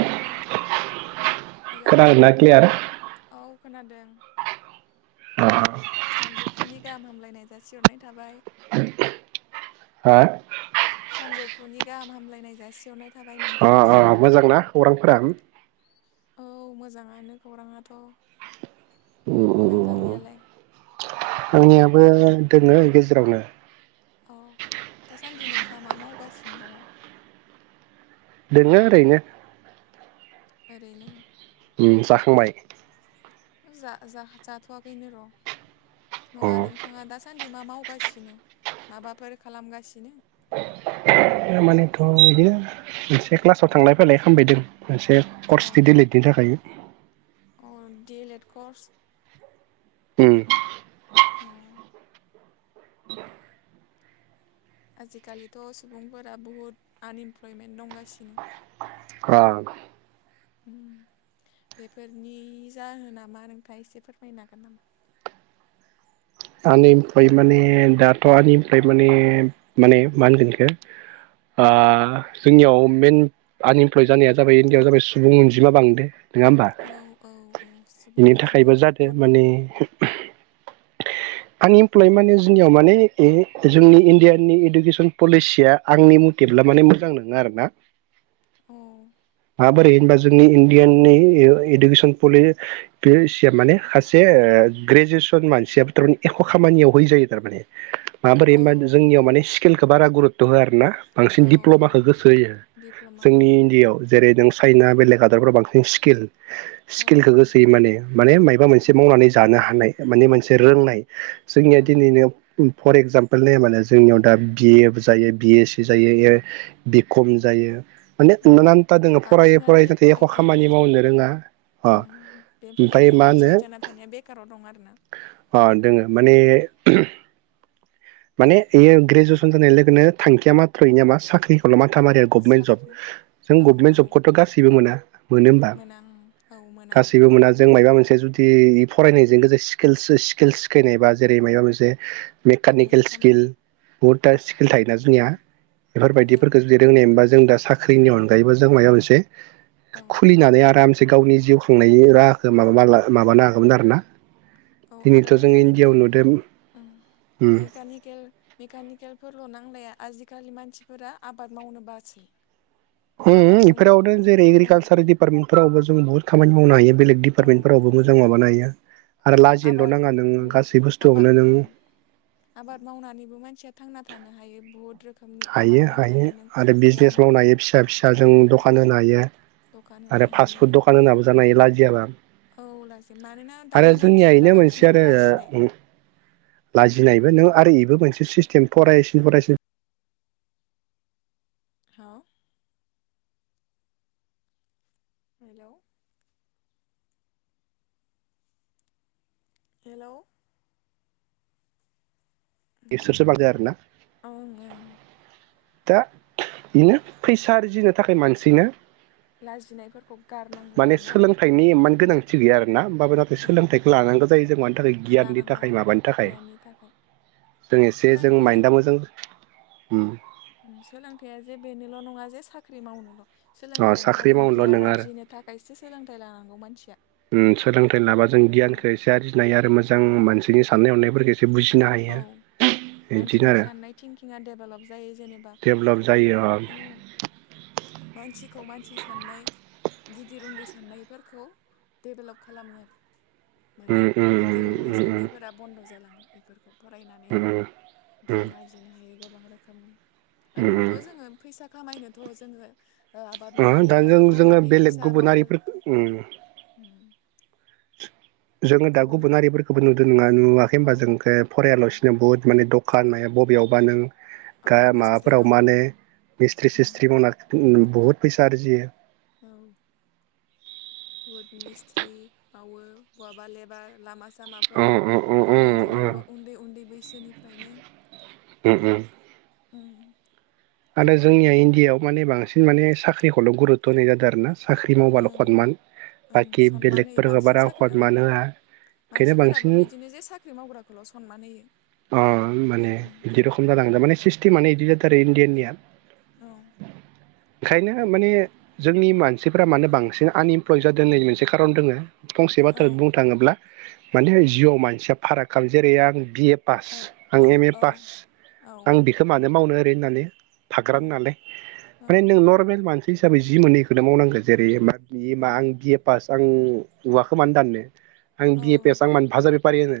नोंथां हेल' खोनादोंना क्लियार औ खोनादों सानजौफुनि गाहाम हामलायनाय जासिहरनाय थाबाय। हा अ सानजौफुनि गाहामहामलायनाय जासिहरनाय थाबाय अ अ नोंथांनिसिम मोजांना खौरांफोरा? औ मोजाङानो खौराङाथ'। उम उम नोंथांनियालाय? आंनियाबो दङो गेजेरावनो। औ दासान्दि नोंथाङा मा मावगासिनो दङ? दोङो ओरैनो। ओरैनो। जाखांबाय? जा जा जाथ'वाखैनो र' नङा अ नोंथाङा दास दासान्दि मा मावगासिनो माबाफोर खालामगासिनो? मानेथ' बिदिनो मोनसे क्लासाव थांलाय फैलाय खालामबायदों। मोनसे अ कर्सनि दिलेतनि थाखाय। अ दिलेत कर्स। उ अ औ [inaudible] आजिखालिथ' सुबुंफोरा बुहुद आनइमप्लयमेन्ट दंगासिनो। औ बेफोरनि जाहोनामा नोंथाङा एसे फोरमायनो हागोन नामा? [inaudible] आनइमप्लय माने दाथ' आनइमप्लय माने माने मा होनगोन यखो? ओ जोंनियाव मेन आनइमप्लयड जानाया जाबाय इण्डियआव जाबाय सुबुं अनजिमा बांदो। नङा होमबा औ औ औ सुबुं बेनि थाखायबो अनजिमायाथ' जादो बहुद बांदो। आनइमप्लय माने जोंनियाव माने जोंनि इण्डियानि इडुकेसन पलिसिया आंनि मथे। ब्ला माने मोजां नोङा आरोना औ माबोरै होनबा जों नि इण्डियानि इडुकेसन पलि बे माने सासे ग्रेजुवेस मानसियो [unintelligible] एख' खामानियाव होयि जायो थारमाने माबाबोरै औ होमबा जोंनियाव माने स्किलखौ बारा गुरुत्थ' होआ आर ना। बांसिन औ औ दिप्ल'माखौ गोसो होयो दिप्ल'मा औ जोंनि इण्डियआव जेरै दों चाइना बेलेग हादराव बांसिन स्किल औ स्किलखौ गोसो होयो माने माने मायबा मोनसे औ मावनानै जानो हानाय माने मोनसे औ रोंनाय। जोंनिया दिनैनो फर एगजामपोल नाया मानोे जोंनियाव दा बिए बो जायो बिएस सि जायो। बियो बिखम जायो। माने औ [unintelligible] न्था जोङो फरायै बांसिनानो फरायै नाथाय एख' बेफोरबायदिया खामानि ग्रेजुवेट मावनो रोङा। अ ओमफ्राय बेफोरबायदिया मा होनो ग्रेजुवेट जाना थानाया बेखाराव दं आरो ना। अ दोङो माने माने इयो ग्रेजुवेसन जानाय लोगोनो थांखिया माथ्र' इनिया मा साख्रिखौल' माथ माथामारिया गभमेन्ट जब साख्रि जों औ गभमेन्ट औ जबखौथ' गासैबो मोना। मोनो होमबा? मोना उम औ मोना गासिबो मोना जों मायबा मोनसे जुदि इ फरायनायजों लोगो स्किलसो स्किल सिकेनेबा जेरै माबा मोनसे मेकानिक आखाइनि खामानि। बुहुत दा स्किल थायोना औ जोंनिया औ बेफोरबायदिफोरखौ जुदि रोंनाय मोनबा जों दा साख्रिनि अनगायैबो जों मायबा मोनसे औ खुलिनानै आराम से गावनि जिउ खुंनायनि राहाखौ मा बा मा माबानो हागौमोन आरो ना औ आरो मेकेनिल ओ मेकानिक [unintelligible] मेकानिकेलफोरल' नांलाया आजिखालि मानसिफोरा आबाद मावनो बासै। उम आबादजोंबो इफोरावनो जेरै ओं एग्रिकालसार दिडिपार्टमेन्टफोरावबो जों बुहुत खामानि मावनो हायो। बेलेग औ दिपार्मेटफोरावबो मोजां माबानो हायो। आरो औ लाजिनोल' आबाद नाङा नों उम गासै आबा बुस्थुआवनो नों उम आबाद मावनानैबो मानसिया थांना थानो हायो बुहुद रोखोमनि आबाद हायो हायो मावनानै नों आरो बे बिजनेस मावनो आबादखौ हायो फिसा फिसा औ जों दखान होनो हायो। दखान होनो आरो हायो फास्फुद दखान होनाबो जानाय हायो लाजि औ लाजि मानोना आरो दानि जोंनिया इनो मानसिफोरा मोनसे बांसिनानो लाजिनाय आरो लाजिनायबो नों आरो इबो मोनसे सिस्टेम फरायसिन फरायसिन औ। Hello hello. एसोर [unintelligible] ओं ओं दा बेनो फैसा आरजिनो थाखाय मानसिनो लाजिनायफोरखौ गारनांगौ माने आरोना। सोलोंथाइनि इमान गोनांथि गैया आरो ना। होमबाबो नाथाय ओं सोलोंथाइखौ लानांगौ जायो जों मानि थाखाय गियाननि लानांगौ औ थाखाय माबानि थाखाय। गियाननि थाखाय जों एसे जों सोलोंथाइया माइन्दा मोजां उम। सोलोंथाइया जे बेनोल' नङा जे साख्रि मावनोल' सोलोंथाइयानो साख्रि जादों मावनोल' गियान नङा आरो आरजिनो थाखायसो सोलोंथाइ लानांगौ मानसिया। ओम सोलोंथाइ लाबा जों गियानखौ ओं एसे आरजिनाय आरो मोजां मानसिनि साननाय हनायफोरखौ जे बुजिनो औ हायो। बिदिनो मानसिनि आरो साननाय थिंकिङा डेभेलप जायो जेनेबा डेभलप जायो अ उम मानसिखौ मानसि साननाय गिदिर उन्दै साननायफोरखौ डेभेलप खालामो। माने उम गिदिर उम उन्दै उम उम साननायफोरा बन्द' जालाङो। बेफोरखौ फरायनानै उम उम गियान आरजिनो हायो गोबां रोखोमनि। उम उम ओरैनोथ' जोङो फैसा खामायनोथ' जोङो ओ आबाद ओ दा मावनानैबाबो जों-जोङो फाननानै बेलेग फैसा मावनो गुबुनारिफोरखौ उम। उम जोङो दा गुबुन गुबुनारिफोरखौबो नुदों नुवाखै औ होमबा जोंखौ औ फरायाल'सिनो बुहुत माने दखान मा बबेयावबा नों औ गा मिस्थ्रि माबाफोराव मावो माने मिस्थ्रि उम, सिस्थ्रि मावनानै बुहुद फैसा आरजियो। औ बुहुद मिस्थ्रि मावो बहाबा लेबार लामा अ सामाफोराव अ अ बेफोर बायदि अ अ मावो उन्दै उन्दै बैसोनि ओंखायनो उम उम। उम। आरो जोंनिया इण्डियाआव माने बांसिन माने साख्रिखौल' गुरुतथ' होनाय जादों आरो ना। साख्रि मावबाल ओं हतमान ओं बाखि सनमान होयो बेलेगफोरखौ बांसिन बारा साख्रि ओं हतमान होआ। बेखायनो बांसिन मानसिफोराबो बिदिनो जे साख्रि मावग्राखौल' सतमान होयो। अ माने उम बिदि रखम जालांदों माने सिस्टेमानो इदि जाथारो इण्डियाननिया। औ। ओंखायनो माने जोंनि मानसिफोरा मानो बांसिन आनइमप्लय जादों होननायनायनि मोनसे खारन दोङो। गंसे औ बाथ्रा बुंनो थाङोब्ला माने जिउआव मानसिया फाराग खालाम जेरै आं बि-ए पास औ आं औ एम-ए पास औ आं बेखौ मानो मावनो ओरै होननानै थाग्रान नालाय ओमफ्राय ओं नों नरमेल मानसि हिसाबै जि मोनो इखौनो मावनांगौ जेरै एबा बियो मा ओं आं बि-ए पास आं औवाखौ मानो दाननो आं औ बि-ए पास आं मानो बाजार बेफारि होनो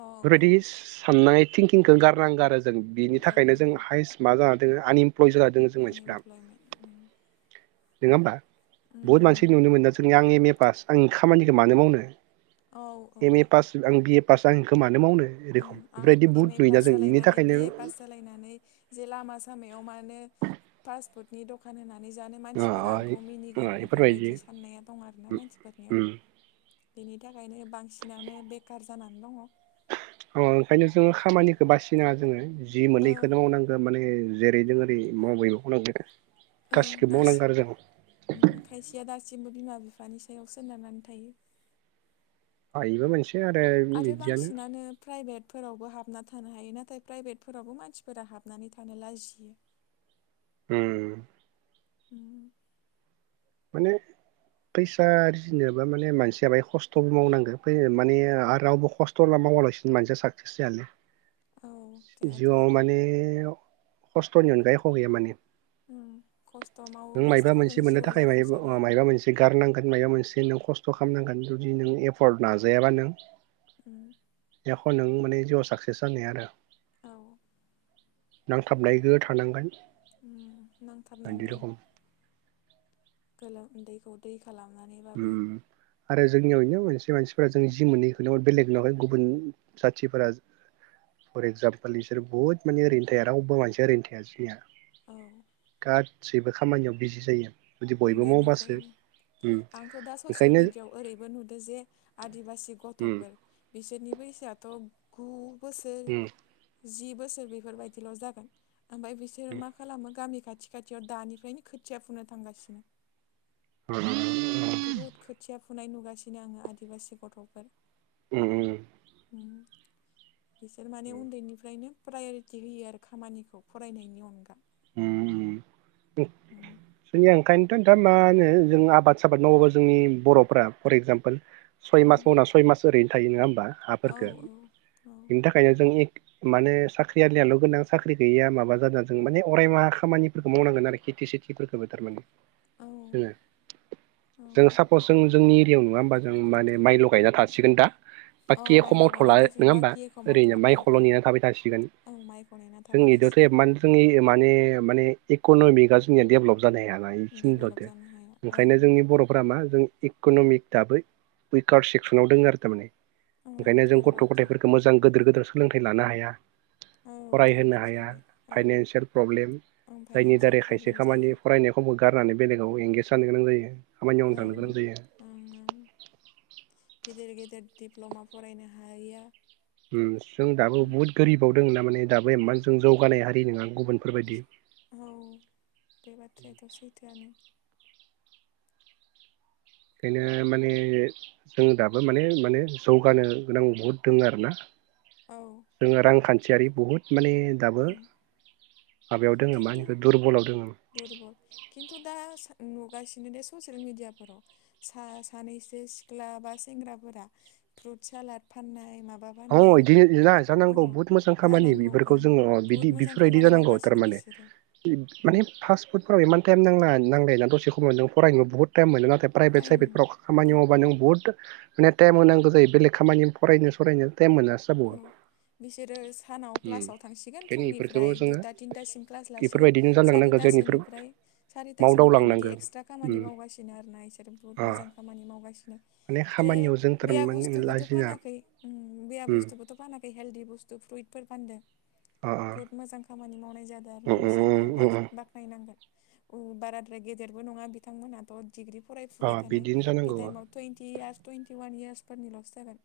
औ औ साननाय थिंकिंखौ गारनांगौ आरो। जों बिनि थाखायनो जों गारनांगौ हाइस्ट मा जानानै दङ आनइमप्लय। प्लय जाना दोङो जों मानसिफ्रा आनइमप्लयमेन्ट उम नङा होमबा उम बुहुद उम मानसि नुनो मोनो जोंनि आं एम-ए पास आंनि खामानिखौ मानो मावनो औ एम-ए औ पास आं बिए-पास आं इखौ मानो मावनो ओं रखम आं बेफोरबायदि एम-ए बुहुत नुयोना पास जों बेनि जालायनानै थाखायनो बि-ए पास जालायनानै जे लामा सामायाव याव माने फासपुटनि दखान होनानै नै जानो अ मानसिफोरा अ आंखौ मिनिगोन बेफोरबायदि साननाया दं आरोना मानसिफोरनियाव उम बेनि थाखायनो बांसिनानो बेखार जानानै दङ। आं ओंखायनो जोङो खामानिखौ बासिनाङा जोङो जि मोनो इखौनो मावनांगौ माने जेरै दं एरै [unintelligible] ओं दासिम खायसेया दासिमबो बिमा बिफा बिफानि सायाव सोनारनानै थायो। इबो मोनसे आरो आरो बिदियानो बांसिनानो प्राइभेटफोरावबो हाब ना थानो हायो नाथाय प्राइभेटफोरावबो मानसिफोरा हाबनानै थानो लाजियो। उम। अ माने फैसा आरजिनोबा माने मानसिया बाय खस्थ'बो मावनांगो माने रावबो खस्थ' लाम मावा लासिनो मानसिया साकसेस जायालै। औ जायाथ' जिउआव आरो माने खस्थ'नि अनगायै एख' गैया माने उ खस्थ' नों मायबा मावोबासो मोनसे नों मोननो जिउआव जाफुंसारो आरो मायबा मोनसे गारनांगोन मायबा मोनसे नों खस्थ' थ' खालामनांगोन जुदि नों एफर्ड नाजायाबा नों उ एख नों माने जिउआव साकसेस जानो हाया आरो औ। नांथाबनायगो थानांगोन। बायदि नांथाबनांगोन। रखम गोलोमन्दैखौ दै खालामनानैबाबो उम आरो जोंनियाव इनो खायसे मानसिफोरा जों जि मोननो इखौनो बेलेक लाबाय गुबुन जाथिफोरा फर एक्जामपोल बिसोर बुहुत माने ओरैनो थाया रावबो मानसिया ओरैनो थाया जोंनिया औ। गासैबो खामानियाव बिजि जायो जुदि बयबो मावबासो उन्दैनिफ्रायनो उम। आंथ' दा ससियेल ओंखायनो मिडियाआव ओरैबो नुदों जे आदिबासि उम गथ'फोर बिसोरनि बैसोआथ' गु बोसोर उम जि बोसोर बेफोरबायदिल' जागोन। ओमफ्राय बिसोरो मा खालामो गामि खाथि खाथियाव दानिफ्रायनो खोथिया फुननो थांगासिनो। [unintelligible] बुहुद खोथिया फुनाय नुगासिनो आङो आदिबासि गथ'फोर। उम बिसोर माने उम उन्दैनिफ्रायनो प्रायरिटि होयो आरो खामानिखौ फरायनायनि अनगा उम उम उम सुनिया ओंखायनो खोनथानानो जों आबाद साबाद मावोबा जोंनि बर'फोरा फर एगजामपोल सय औ मास मावना सय मास ओरैनो थायो नङा हबा औ हाफोरफोरखो औ बिनि थाखायनो जों एक माने साख्रि आलियाल' गोनां साख्रि गैया माबा जादों जों माने अरायमाहा खामानिफोरखौ मावनांगोन आरो खेति सेतिफोरखौबो तारमाने औ जोङो औ जों सापस जों जोंनि एरियाव नङा होमबा जों माने माइल' गायना थासिगोन दा औ बाकि एख' माइल' गाना मावथ'ला थासिगोन नङा होमबा बाखि एख' ओरैनो मावथ'ला माइ औ खौल' औ नेनानै थाबाय थासिगोन औ माइखौ नेना थाबाय जों इदियावथ' थासिगोन एमान जोङो माने माने इक'नमिकआ जोंनिया डेभलप जा जानो हायाना इखिनिल'दो डेभेलप जानो हाया ओं ओंखायनो जोंनि बर'फोरा मा जों इक'न'मिक दाबो उइकार सेक्सनाव दङ आरो तारमाने औ ओंखायनो जों थार गथ' बाथ्रा गथायफोरखौ मोजां गोदोर गोदोर सोलोंथाइ लानो हाया। औ थार फरायहोनो बाथ्रा हाया बे औ फाइनान्सियेल प्रब्लेम ओं जायनि फाइनान्सियेल दारै खायसे प्रब्लेम जायो खामानि फरायनायखौबो गारनानै बेलेगाव एंगेज जानो गोनां जायो। खामानि मावनो ओं थांनो गोनां जायो। गिदिर गिदिर दिडप्ल'मा फरायनो हाया। उम जों दाबो बुहुत गोरिबाव दों ना माने दाबो एमान जों जौगानाय हारि नङा। गुबुनफोरबायदि औ बे बाथ्रायाथ' सैथोआनो ओंखायनो माने जों दाबो माने माने जौगानो गोनां बहुद दोङो आरोना। औ जोङो रांखान्थियारि बहुद माने दाबो माबायाव दोङो मा खिन्तु होनो दुरबलाव दोङो दुरबल खिन्तु दा नुगासिनो दे ससियेल मिडियाफोराव सा सानैसो सिख्ला बा सेंग्राफोरा फ्रुट सालाद फाननाय माबा अ फाननाय इदिनो अ जानांगौ बुहुत मोजां खामानि जानांगौ बेफोरखौ ओं जोङो बुहुद बिदि मोजां बेफोरबायदि खामानि जानांगौ मावगासिनो माने बिसोरो माने उम, फास्ट फुदफोरा एमान ता नांला नांलायाना दसे खम नों फरायनोबो बहुत टाइम मोनो नाथाय प्राइभेट टाइम होनो साइभेटफोराव खामानि औ मावबा नों बुहुत माने टाइम होनांगौ जायो बेलेग खामानियाव फरायनो सरायनो टाइम मोना औ बिसोरो सानाव क्लासाव थांसिगोन ओंखायनो इफोरखौबो फुंनिफ्राय जोङो दुता तिनतासिम क्लास लासिगोन बेफोरबायदिनो सारिता जालांनांगौ जों इफोर तासोनिफ्राय सारितासोनिफ्राय बिदि मावदावलांनांगौ एक्सट्रा कामानि उम मावगासिनो आरोना इसोर बहुत अ मोजां खामानि माव सिनो माने जे खामानियाव जों बेया थारमाने बुस्थुबोथ' लाजिना फानाखै उम बेया उम बुस्थुबोथ' फानाखै हेल्दि बुस्थु फ्रुइटफोर फानदों। अ अ बुहुत मोजां खामानि मावनाय जादो आरोना अ बिसोरनिया बास अ बाख्नायनांगोन। औ बाराद्राय गेदेरबो नङा बिथांमोनाथ' डिग्रि अ अ फरायफुबाय थानाय बिदिनो बे जानांगौ अ टाइमाव टुइन्टि इयार्स टुइन्टि वान इयार्सफोरनि लसो जागोन।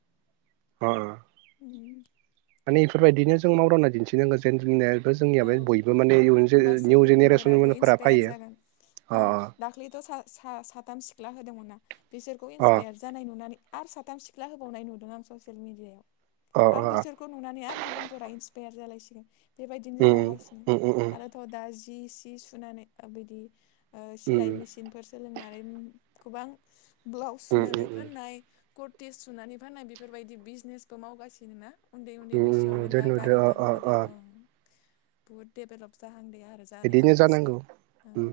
अ उम माने इफोरबायदिनो जों मावदावना दिन्थिनांगोन जेन जोंनि बो जोंनियालाय औ बयबो माने इयुन जो होमबासो निउ गुबुनफोराबो जेनेरेसनफोरा इन्सपायार फाइयो जागोन ओं दाख्लैथ सा सा' साथाम सिख्ला होदोंमोनना बिसोरखौ अ अ इन्सपायार जानाय नुनानै आरो साथाम सिख्ला होबावनाय नुदों आं ससियेल मिडियाआव। अ आरो बिसोरखौ नुनानै आरो गुबुनफोरा इन्सपायार जालायसिगोन बे बिदिनो उम जालांगा उम उम ओ उम सिलाय मेसिनफोर सोलोंनानै उम गोबां ब्लाउस उम सुनानै उम फाननाय कर्टेज सुनानै फाननाय बेफोरबायदि बिजनेसबो मावगासिनो ना उन्दै उन्दै उम बैसोआवनो नुदो दा नुदो गारि अ लानो अ हादों अ ओं बुहुत देभेलप जा इदिनो जानांगौ ओं उम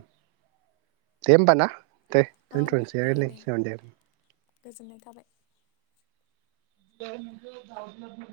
दे होमबा ना दे औ दे दे दोनथ'सै गोजोननाय थाबाय [inaudible]